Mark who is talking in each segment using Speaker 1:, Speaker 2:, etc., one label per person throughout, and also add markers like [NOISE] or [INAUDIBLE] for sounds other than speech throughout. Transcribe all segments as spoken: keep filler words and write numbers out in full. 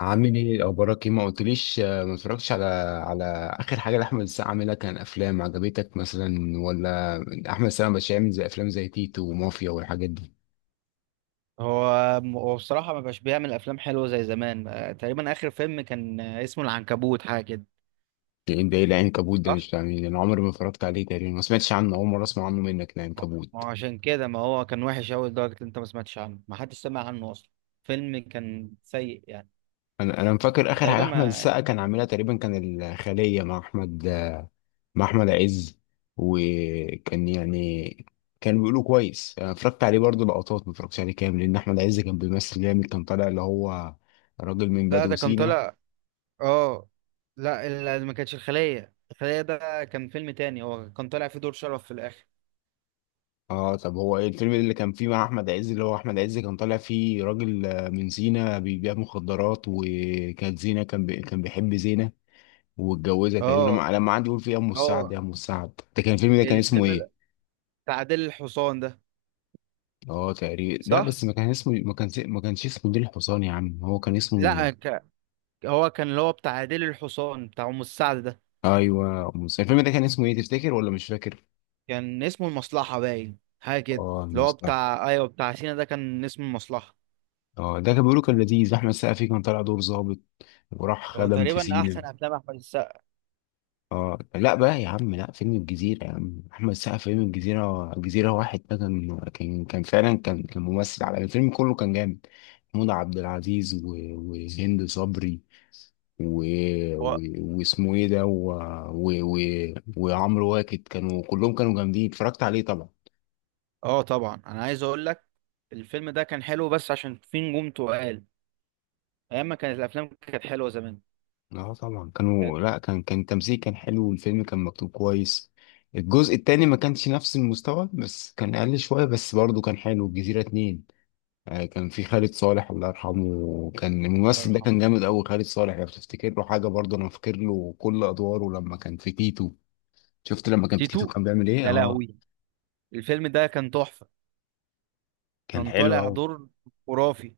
Speaker 1: عامل ايه اخبارك، ايه ما قلتليش؟ آه، ما اتفرجتش على على اخر حاجه لاحمد السقا عاملها. كان افلام عجبتك مثلا ولا احمد السقا مش عامل زي افلام زي تيتو ومافيا والحاجات دي؟
Speaker 2: هو هو بصراحة ما بقاش بيعمل أفلام حلوة زي زمان، آه، تقريبا آخر فيلم كان آه، اسمه العنكبوت حاجة كده،
Speaker 1: ده ايه ده؟ إيه العنكبوت ده؟
Speaker 2: صح؟
Speaker 1: مش فاهمين. انا عمري ما اتفرجت عليه، تقريبا ما سمعتش عنه، اول مره اسمع عنه منك
Speaker 2: ما هو
Speaker 1: العنكبوت.
Speaker 2: عشان كده، ما هو كان وحش أوي لدرجة إن أنت ما سمعتش عنه، ما حدش سمع عنه أصلا. فيلم كان سيء يعني.
Speaker 1: انا انا فاكر اخر حاجه
Speaker 2: تقريبا
Speaker 1: احمد
Speaker 2: ما
Speaker 1: السقا كان عاملها تقريبا كان الخليه مع احمد مع احمد عز. وكان يعني كان بيقولوا كويس. انا اتفرجت عليه برضه لقطات، ما اتفرجتش عليه كامل، لان احمد عز كان بيمثل جامد، كان طالع اللي هو راجل من
Speaker 2: لا
Speaker 1: بدو
Speaker 2: ده كان
Speaker 1: سينا.
Speaker 2: طالع. اه لا، ال- ما كانتش الخلية، الخلية ده كان فيلم تاني، هو كان طالع فيه دور شرف في الآخر.
Speaker 1: اه طب هو ايه الفيلم اللي كان فيه مع احمد عز، اللي هو احمد عز كان طالع فيه راجل آه، من سينا بيبيع مخدرات وكانت زينة، كان بي... كان بيحب زينة واتجوزها تقريبا،
Speaker 2: اه
Speaker 1: لما لما قعد يقول فيه يا ام السعد
Speaker 2: اه،
Speaker 1: يا ام السعد، ده كان الفيلم ده كان اسمه
Speaker 2: الفيلم
Speaker 1: ايه؟
Speaker 2: ال- بتاع عادل الحصان ده.
Speaker 1: اه تقريبا، لا
Speaker 2: صح؟
Speaker 1: بس ما كان اسمه، ما كان ما كانش اسمه نيل الحصان يا عم، هو كان اسمه.
Speaker 2: لا ك... هو كان اللي هو بتاع عادل الحصان بتاع أم السعد ده،
Speaker 1: ايوه، مس- الفيلم ده كان اسمه ايه تفتكر ولا مش فاكر؟
Speaker 2: كان اسمه المصلحة باين، حاجة كده.
Speaker 1: اه
Speaker 2: اللي هو
Speaker 1: المصلحه.
Speaker 2: بتاع، أيوه، بتاع سينا ده كان اسمه المصلحة.
Speaker 1: اه ده كان بيقولوا كان لذيذ، احمد سقفي كان طالع دور ظابط وراح
Speaker 2: هو
Speaker 1: خدم في
Speaker 2: تقريبا
Speaker 1: سينا.
Speaker 2: أحسن أفلام أحمد السقا.
Speaker 1: اه لا بقى يا عم، لا فيلم الجزيرة يا عم، أحمد السقا فيلم الجزيرة، الجزيرة واحد ده كان كان كان فعلا كان كان ممثل على الفيلم كله، كان جامد. محمود عبد العزيز و- وهند صبري و...
Speaker 2: هو
Speaker 1: و... واسمه ايه ده، و... و... و... وعمرو واكد، كانوا كلهم كانوا جامدين. اتفرجت عليه طبعا.
Speaker 2: أه طبعا، أنا عايز أقول لك الفيلم ده كان حلو، بس عشان في نجوم تقال، أيام ما كانت الأفلام كانت حلوة زمان.
Speaker 1: اه طبعا كانوا،
Speaker 2: كانت-
Speaker 1: لا كان كان التمثيل كان حلو والفيلم كان مكتوب كويس. الجزء التاني ما كانش نفس المستوى، بس كان اقل شوية بس برضه كان حلو، الجزيرة اتنين. آه، كان في خالد صالح الله يرحمه، كان
Speaker 2: الله
Speaker 1: الممثل ده
Speaker 2: يرحمه.
Speaker 1: كان جامد قوي خالد صالح. لو تفتكر له حاجه برضه، انا فاكر له كل ادواره. لما كان في تيتو، شفت لما كان في تيتو
Speaker 2: تيتو،
Speaker 1: كان بيعمل ايه؟
Speaker 2: يا
Speaker 1: اه
Speaker 2: لهوي، الفيلم ده كان تحفة.
Speaker 1: كان
Speaker 2: كان
Speaker 1: حلو
Speaker 2: طالع
Speaker 1: قوي.
Speaker 2: دور خرافي.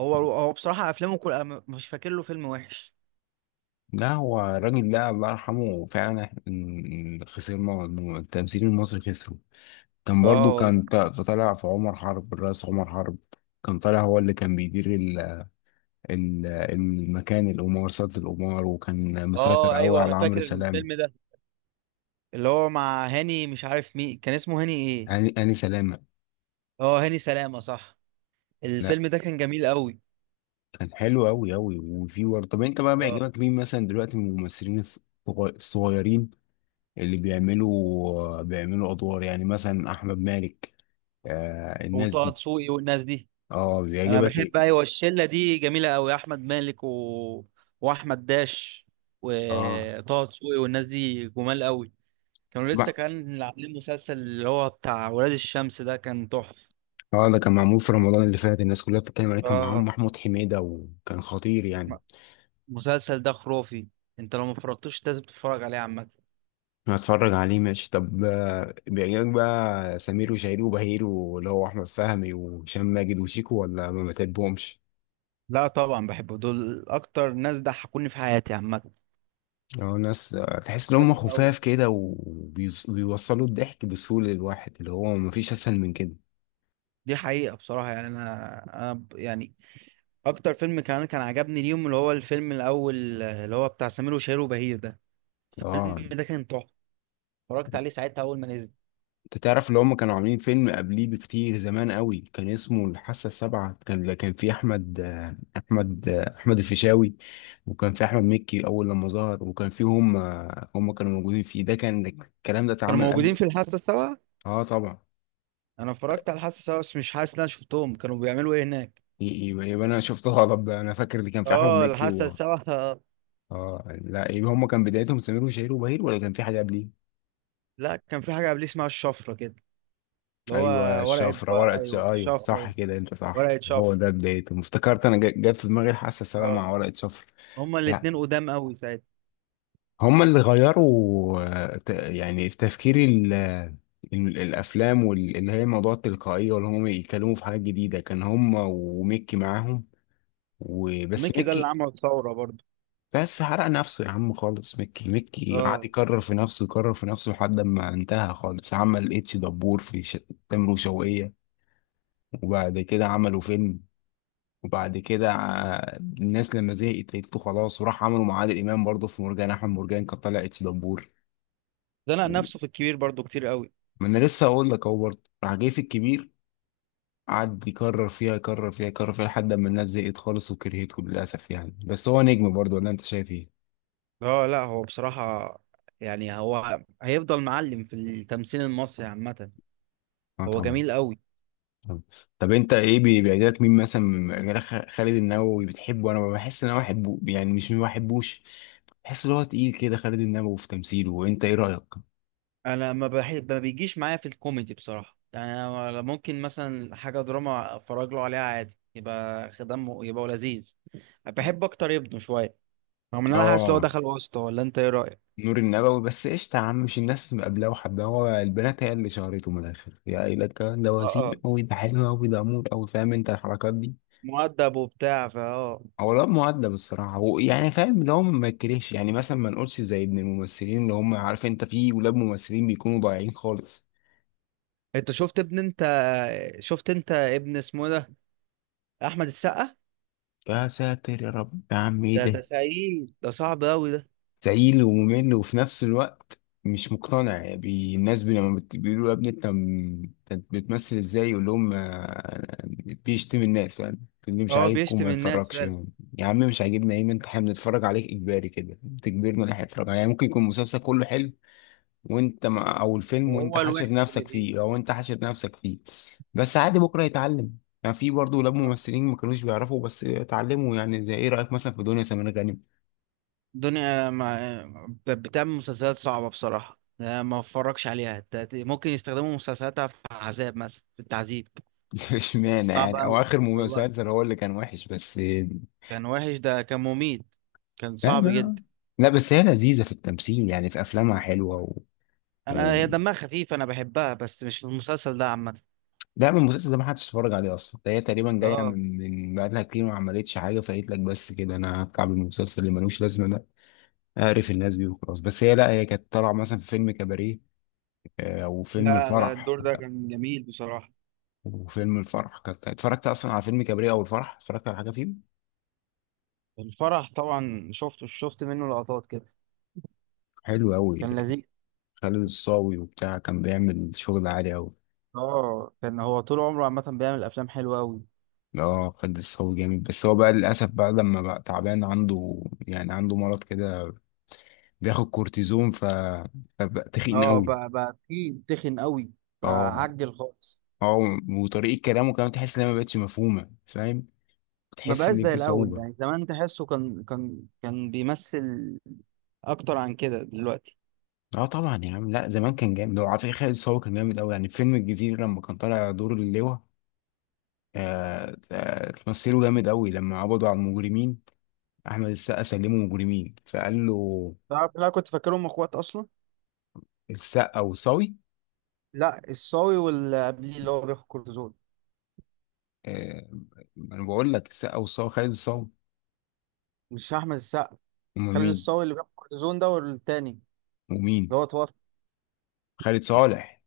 Speaker 2: هو هو بصراحة أفلامه كل أنا مش فاكر له فيلم وحش.
Speaker 1: لا هو الراجل ده الله يرحمه فعلا، إحنا خسرنا، الم- التمثيل المصري خسره. كان برضه
Speaker 2: اه
Speaker 1: كان
Speaker 2: والله.
Speaker 1: ط- طالع في عمر حرب الرئيس عمر حرب، كان طالع هو اللي كان بيدير ال- ال- المكان القمار، سلطة القمار، وكان مسيطر
Speaker 2: اه
Speaker 1: قوي
Speaker 2: ايوه انا
Speaker 1: على عمرو
Speaker 2: فاكر
Speaker 1: سلامة.
Speaker 2: الفيلم ده، اللي هو مع هاني، مش عارف مين، كان اسمه هاني ايه؟
Speaker 1: هاني هاني سلامة.
Speaker 2: اه هاني سلامة، صح. الفيلم ده كان جميل قوي.
Speaker 1: كان حلو أوي أوي وفي ورد. طب أنت بقى
Speaker 2: اه،
Speaker 1: بيعجبك مين مثلا دلوقتي من الممثلين الصغ- الصغيرين، اللي بيعملوا بيعملوا أدوار، يعني مثلا أحمد مالك، آه الناس
Speaker 2: وطه
Speaker 1: دي؟
Speaker 2: دسوقي والناس دي.
Speaker 1: أه
Speaker 2: انا
Speaker 1: بيعجبك إيه؟
Speaker 2: بحب، ايوه، الشلة دي جميلة قوي، احمد مالك و... واحمد داش
Speaker 1: أه
Speaker 2: وطه دسوقي والناس دي جمال قوي. كانوا لسه
Speaker 1: بقى،
Speaker 2: كان عاملين مسلسل اللي هو بتاع ولاد الشمس ده، كان تحفة.
Speaker 1: أه ده كان معمول في رمضان اللي فات، الناس كلها بتتكلم عليه، كان معاهم
Speaker 2: اه،
Speaker 1: محمود حميدة وكان خطير
Speaker 2: م-
Speaker 1: يعني.
Speaker 2: المسلسل ده خرافي، انت لو ما فرجتوش لازم تتفرج عليه عامة.
Speaker 1: هتفرج عليه ماشي. طب آه، بيعجبك بقى سمير وشهير وبهير، واللي هو أحمد فهمي وهشام ماجد وشيكو، ولا ما بتحبهمش؟
Speaker 2: لا طبعا بحبه دول، اكتر ناس ضحكوني في حياتي عامة.
Speaker 1: اه ناس آه، تحس ان هم
Speaker 2: خفيف أوي.
Speaker 1: خفاف كده وبيوصلوا الضحك بسهولة للواحد، اللي هو مفيش اسهل من كده.
Speaker 2: دي حقيقة بصراحة يعني، أنا أنا ب- يعني اكتر فيلم كان كان عجبني اليوم، اللي هو الفيلم الاول اللي هو بتاع سمير وشهير وبهير ده.
Speaker 1: اه
Speaker 2: الفيلم ده كان تحفه، اتفرجت عليه ساعتها اول ما نزل.
Speaker 1: انت تعرف اللي هم كانوا عاملين فيلم قبليه بكتير زمان قوي، كان اسمه الحاسة السابعة، كان كان فيه احمد آه، احمد آه، احمد الفيشاوي، وكان فيه احمد مكي اول لما ظهر، وكان فيه هم آه، هم كانوا موجودين فيه، ده كان الكلام ده
Speaker 2: كانوا
Speaker 1: اتعمل
Speaker 2: موجودين
Speaker 1: قبل.
Speaker 2: في الحاسه السابعه؟
Speaker 1: اه طبعا.
Speaker 2: انا اتفرجت على الحاسه السابعه، بس مش حاسس ان انا شفتهم كانوا بيعملوا ايه هناك.
Speaker 1: ي- يبقى يبقى انا شفت غلط بقى، انا فاكر اللي كان فيه احمد
Speaker 2: اه
Speaker 1: مكي
Speaker 2: الحاسه
Speaker 1: و...
Speaker 2: السابعه آه.
Speaker 1: اه لا، يبقى هم كان بدايتهم سمير وشهير وبهير، ولا كان في حاجة قبليه؟
Speaker 2: [LAUGHS] لا كان في حاجه قبليه اسمها الشفره كده، اللي هو
Speaker 1: ايوه
Speaker 2: ورقه،
Speaker 1: الشفره،
Speaker 2: بقى
Speaker 1: ورقه ش...
Speaker 2: ايوه
Speaker 1: ايوه
Speaker 2: شفره،
Speaker 1: صح كده انت صح،
Speaker 2: ورقه
Speaker 1: هو
Speaker 2: شفره.
Speaker 1: ده بدايته. افتكرت انا جا- جت في دماغي الحاسه السابعه
Speaker 2: اه،
Speaker 1: مع ورقه شفره.
Speaker 2: هما
Speaker 1: بس لا
Speaker 2: الاتنين قدام قوي ساعتها.
Speaker 1: هما اللي غيروا آه، ت- يعني في تفكير ال... ال- الافلام، واللي هي موضوع التلقائيه، واللي هم يتكلموا في حاجات جديده، كان هما وميكي معاهم، وبس
Speaker 2: ميكي ده اللي
Speaker 1: ميكي.
Speaker 2: عمل ثوره برضه.
Speaker 1: بس حرق نفسه يا عم خالص. ميكي ميكي قعد
Speaker 2: اه،
Speaker 1: يكرر في نفسه، يكرر في نفسه لحد ما انتهى خالص. عمل اتش دبور في ش... تامر وشوقية، وبعد كده عملوا فيلم، وبعد كده ع- الناس لما زهقت لقيته خلاص، وراح عملوا مع عادل امام برضه في مرجان احمد مرجان، كان طالع اتش دبور.
Speaker 2: ده نفسه في الكبير برضه كتير قوي.
Speaker 1: ما انا لسه هقول لك اهو، برضه راح جاي في الكبير، قعد يكرر فيها، يكرر فيها يكرر فيها لحد ما الناس زهقت خالص وكرهته للاسف يعني. بس هو نجم برضه ولا انت شايف ايه؟
Speaker 2: اه لا، هو بصراحة يعني هو هيفضل معلم في التمثيل المصري عامة.
Speaker 1: اه
Speaker 2: هو
Speaker 1: طبعا.
Speaker 2: جميل قوي.
Speaker 1: طبعاً. طب انت ايه، بي- بيعجبك مين مثلا، من- غير خ- خالد النبوي بتحبه؟ انا بحس ان انا بحبه يعني، مش ما بحبوش، بحس ان هو تقيل كده خالد النبوي في تمثيله، وانت ايه رايك؟
Speaker 2: انا ما بحب، ما بيجيش معايا في الكوميدي بصراحة يعني. أنا ممكن مثلا حاجة دراما اتفرج له عليها عادي، يبقى خدمه، يبقى هو لذيذ. بحب اكتر ابنه شوية، رغم ان انا حاسس لو
Speaker 1: اه
Speaker 2: دخل وسطه. ولا انت ايه رأيك؟
Speaker 1: نور النبوي بس قشطة يا عم، مش الناس مقابلاه وحباه، هو البنات هي اللي شهرته من الآخر، يا قايلة الكلام ده
Speaker 2: اه
Speaker 1: وسيم
Speaker 2: اه،
Speaker 1: أوي، ده حلو أوي، ده أمور أوي، فاهم أنت الحركات دي.
Speaker 2: مؤدب وبتاع، فا اه.
Speaker 1: هو الواد مؤدب الصراحة، هو يعني فاهم، اللي هو ما يكرهش، يعني مثلا ما نقولش زي ابن الممثلين اللي هم، عارف أنت في ولاد ممثلين بيكونوا ضايعين خالص.
Speaker 2: انت شفت ابن، انت شفت انت ابن اسمه ده، احمد السقا
Speaker 1: يا ساتر يا رب يا عم إيه
Speaker 2: ده. ده
Speaker 1: ده؟
Speaker 2: سعيد، ده صعب قوي ده.
Speaker 1: تقيل وممل وفي نفس الوقت مش مقتنع، يعني بي- الناس بي لما بت- بيقولوا يا ابني انت م- أنت بتمثل ازاي، يقول لهم آه، بيشتم الناس، فاهم، اللي مش
Speaker 2: اه
Speaker 1: عاجبكم ما
Speaker 2: بيشتم الناس.
Speaker 1: يتفرجش. يا عم مش عاجبنا ايه، ما انت احنا بنتفرج عليك اجباري كده، بتجبرنا ان احنا نتفرج عليه. يعني ممكن يكون المسلسل كله حلو وانت ما او الفيلم وانت
Speaker 2: وهو
Speaker 1: حاشر
Speaker 2: الوحش اللي
Speaker 1: نفسك
Speaker 2: فيه.
Speaker 1: فيه، او انت حاشر نفسك فيه بس عادي بكره يتعلم. يعني في برضه ولاد
Speaker 2: اه
Speaker 1: ممثلين ما كانوش بيعرفوا بس اتعلموا، يعني زي ايه رايك مثلا في دنيا سمير غانم؟
Speaker 2: دنيا، ما بت- بتعمل مسلسلات صعبة بصراحة يعني، أنا ما اتفرجش عليها. ت- ممكن يستخدموا مسلسلاتها في عذاب، مثلا في التعذيب.
Speaker 1: [LAUGHS] اشمعنى
Speaker 2: صعب
Speaker 1: يعني، هو
Speaker 2: قوي،
Speaker 1: اخر
Speaker 2: والله
Speaker 1: مسلسل هو اللي كان وحش بس.
Speaker 2: كان وحش، ده كان مميت، كان
Speaker 1: لا
Speaker 2: صعب
Speaker 1: ما
Speaker 2: جدا.
Speaker 1: لا بس هي لذيذه في التمثيل، يعني في افلامها حلوه و...
Speaker 2: انا
Speaker 1: و...
Speaker 2: هي دمها خفيف، انا بحبها، بس مش في المسلسل ده عامة.
Speaker 1: لا من المسلسل ده ما حدش اتفرج عليه اصلا. ده هي تقريبا جايه
Speaker 2: اه
Speaker 1: من من بقالها كتير ما عملتش حاجه، فقالت لك بس كده انا هتكعب المسلسل اللي ملوش لازمه ده، اعرف الناس دي وخلاص. بس هي لا هي كانت طالعه مثلا في فيلم كباريه آه، او فيلم
Speaker 2: لا لا،
Speaker 1: الفرح.
Speaker 2: الدور ده كان جميل بصراحة.
Speaker 1: وفيلم الفرح كانت اتفرجت اصلا، على فيلم كباريه او الفرح اتفرجت على حاجه فيه.
Speaker 2: الفرح طبعا شفته، شفت منه لقطات كده.
Speaker 1: حلو قوي.
Speaker 2: كان لذيذ.
Speaker 1: خالد الصاوي وبتاع كان بيعمل شغل عالي قوي.
Speaker 2: اه كان هو طول عمره عامة بيعمل افلام حلوة قوي.
Speaker 1: اه خد الصاوي جامد، بس هو بقى للاسف بقى لما بقى تعبان عنده، يعني عنده مرض كده، بياخد كورتيزون، ف فبقى تخين
Speaker 2: اه
Speaker 1: قوي.
Speaker 2: بقى، بقى في تخن قوي، بقى
Speaker 1: اه
Speaker 2: عجل خالص.
Speaker 1: اه. وطريقه كلامه كمان تحس انها ما بقتش مفهومه، فاهم،
Speaker 2: ما
Speaker 1: تحس
Speaker 2: بقاش
Speaker 1: ان
Speaker 2: زي
Speaker 1: في
Speaker 2: الاول
Speaker 1: صعوبه.
Speaker 2: يعني، زمان تحسه كان كان كان بيمثل اكتر عن كده دلوقتي.
Speaker 1: اه طبعا يا عم، لا زمان كان جامد، هو على فكره خالد الصاوي كان جامد قوي يعني، في فيلم الجزيره لما كان طالع دور اللواء، آه آه، تمثيله جامد قوي، لما قبضوا على المجرمين احمد السقا سلموا مجرمين فقال له
Speaker 2: تعرف، لا كنت فاكرهم اخوات اصلا.
Speaker 1: السقا وصاوي.
Speaker 2: لا الصاوي واللي قبليه، اللي هو بياخد كورتيزون،
Speaker 1: آه، ما انا بقول لك السقا والصاوي، خالد الصاوي.
Speaker 2: مش احمد السقا.
Speaker 1: هم
Speaker 2: خالد
Speaker 1: مين؟
Speaker 2: الصاوي اللي بياخد كورتيزون ده، والتاني اللي
Speaker 1: ومين؟
Speaker 2: هو اتوفى.
Speaker 1: خالد صالح.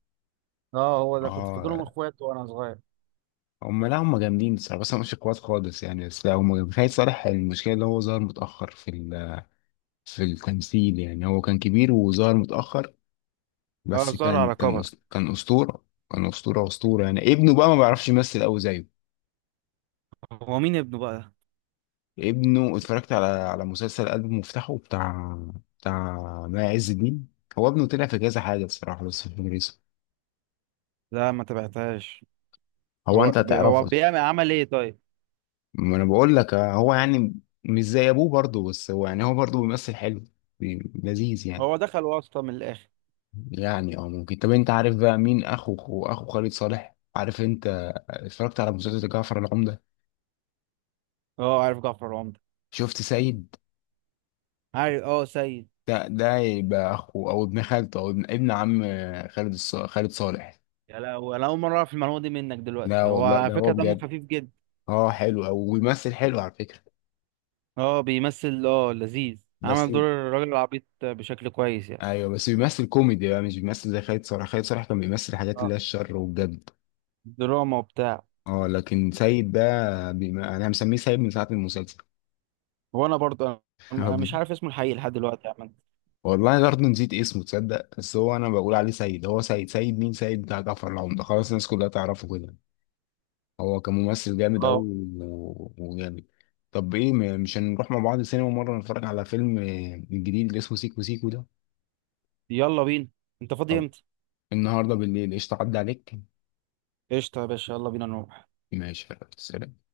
Speaker 2: اه هو ده، كنت فاكرهم
Speaker 1: اه
Speaker 2: اخوات وانا صغير.
Speaker 1: هم لا هم جامدين الصراحه، بس انا مش كويس خالص يعني، بس لا هم جامدين. خالد صالح المشكله اللي هو ظهر متاخر في ال- في التمثيل، يعني هو كان كبير وظهر متاخر،
Speaker 2: اه
Speaker 1: بس
Speaker 2: ظهر
Speaker 1: كان
Speaker 2: على
Speaker 1: كان
Speaker 2: كبر.
Speaker 1: أس- كان اسطوره. كان اسطوره اسطوره يعني، ابنه بقى ما بيعرفش يمثل قوي زيه.
Speaker 2: هو مين ابنه بقى؟
Speaker 1: ابنه اتفرجت على على مسلسل قلب مفتاحه بتاع بتاع ماء عز الدين، هو ابنه، طلع في كذا حاجه الصراحه، بس مش فاكر اسمه.
Speaker 2: لا ما تبعتهاش.
Speaker 1: هو
Speaker 2: هو
Speaker 1: انت
Speaker 2: هو
Speaker 1: هتعرفه.
Speaker 2: بيعمل عمل ايه طيب؟
Speaker 1: ما انا بقول لك آه، هو يعني مش زي ابوه برضه، بس هو يعني هو برضه بيمثل حلو، بي- لذيذ يعني.
Speaker 2: هو دخل واسطة من الاخر.
Speaker 1: يعني اه ممكن. طب انت عارف بقى مين اخو اخو أخو خالد صالح، عارف انت؟ اتفرجت على مسلسل جعفر العمدة؟
Speaker 2: اه عارف جعفر العمدة.
Speaker 1: شفت سيد؟
Speaker 2: عارف، اه سيد.
Speaker 1: ده ده يبقى اخو او ابن خالته او ابن ابن عم خالد الص... خالد صالح.
Speaker 2: يا لهوي، انا اول مره اعرف المعلومه دي منك
Speaker 1: لا
Speaker 2: دلوقتي. هو
Speaker 1: والله
Speaker 2: على
Speaker 1: ده هو
Speaker 2: فكره دمه
Speaker 1: بجد.
Speaker 2: خفيف جدا.
Speaker 1: اه حلو او بيمثل حلو على فكرة.
Speaker 2: اه بيمثل اه، لذيذ،
Speaker 1: بس
Speaker 2: عمل دور الراجل العبيط بشكل كويس يعني.
Speaker 1: ايوه بس بيمثل كوميدي بقى، مش بيمثل زي خالد صالح. خالد صالح كان بيمثل حاجات اللي
Speaker 2: اه
Speaker 1: هي الشر والجد.
Speaker 2: دراما وبتاع.
Speaker 1: اه لكن سيد ده بما... انا مسميه سيد من ساعة المسلسل.
Speaker 2: وانا برضه، أنا-
Speaker 1: [LAUGHS] هو
Speaker 2: أنا مش
Speaker 1: بي-
Speaker 2: عارف اسمه الحقيقي لحد دلوقتي يا عم.
Speaker 1: والله برضه نسيت اسمه تصدق، بس هو انا بقول عليه سيد، هو سيد، سيد مين، سيد بتاع جعفر العمدة خلاص، الناس كلها تعرفه كده. هو كممثل جامد قوي
Speaker 2: اه
Speaker 1: و... وجامد. طب ايه م- مش هنروح مع بعض السينما مرة نتفرج على فيلم آه، الجديد اللي اسمه سيكو سيكو ده؟
Speaker 2: يلا بينا، انت فاضي
Speaker 1: طب
Speaker 2: امتى؟
Speaker 1: النهارده بالليل قشطة، عدى عليك.
Speaker 2: قشطه يا باشا، يلا بينا نروح.
Speaker 1: ماشي خلاص، سلام.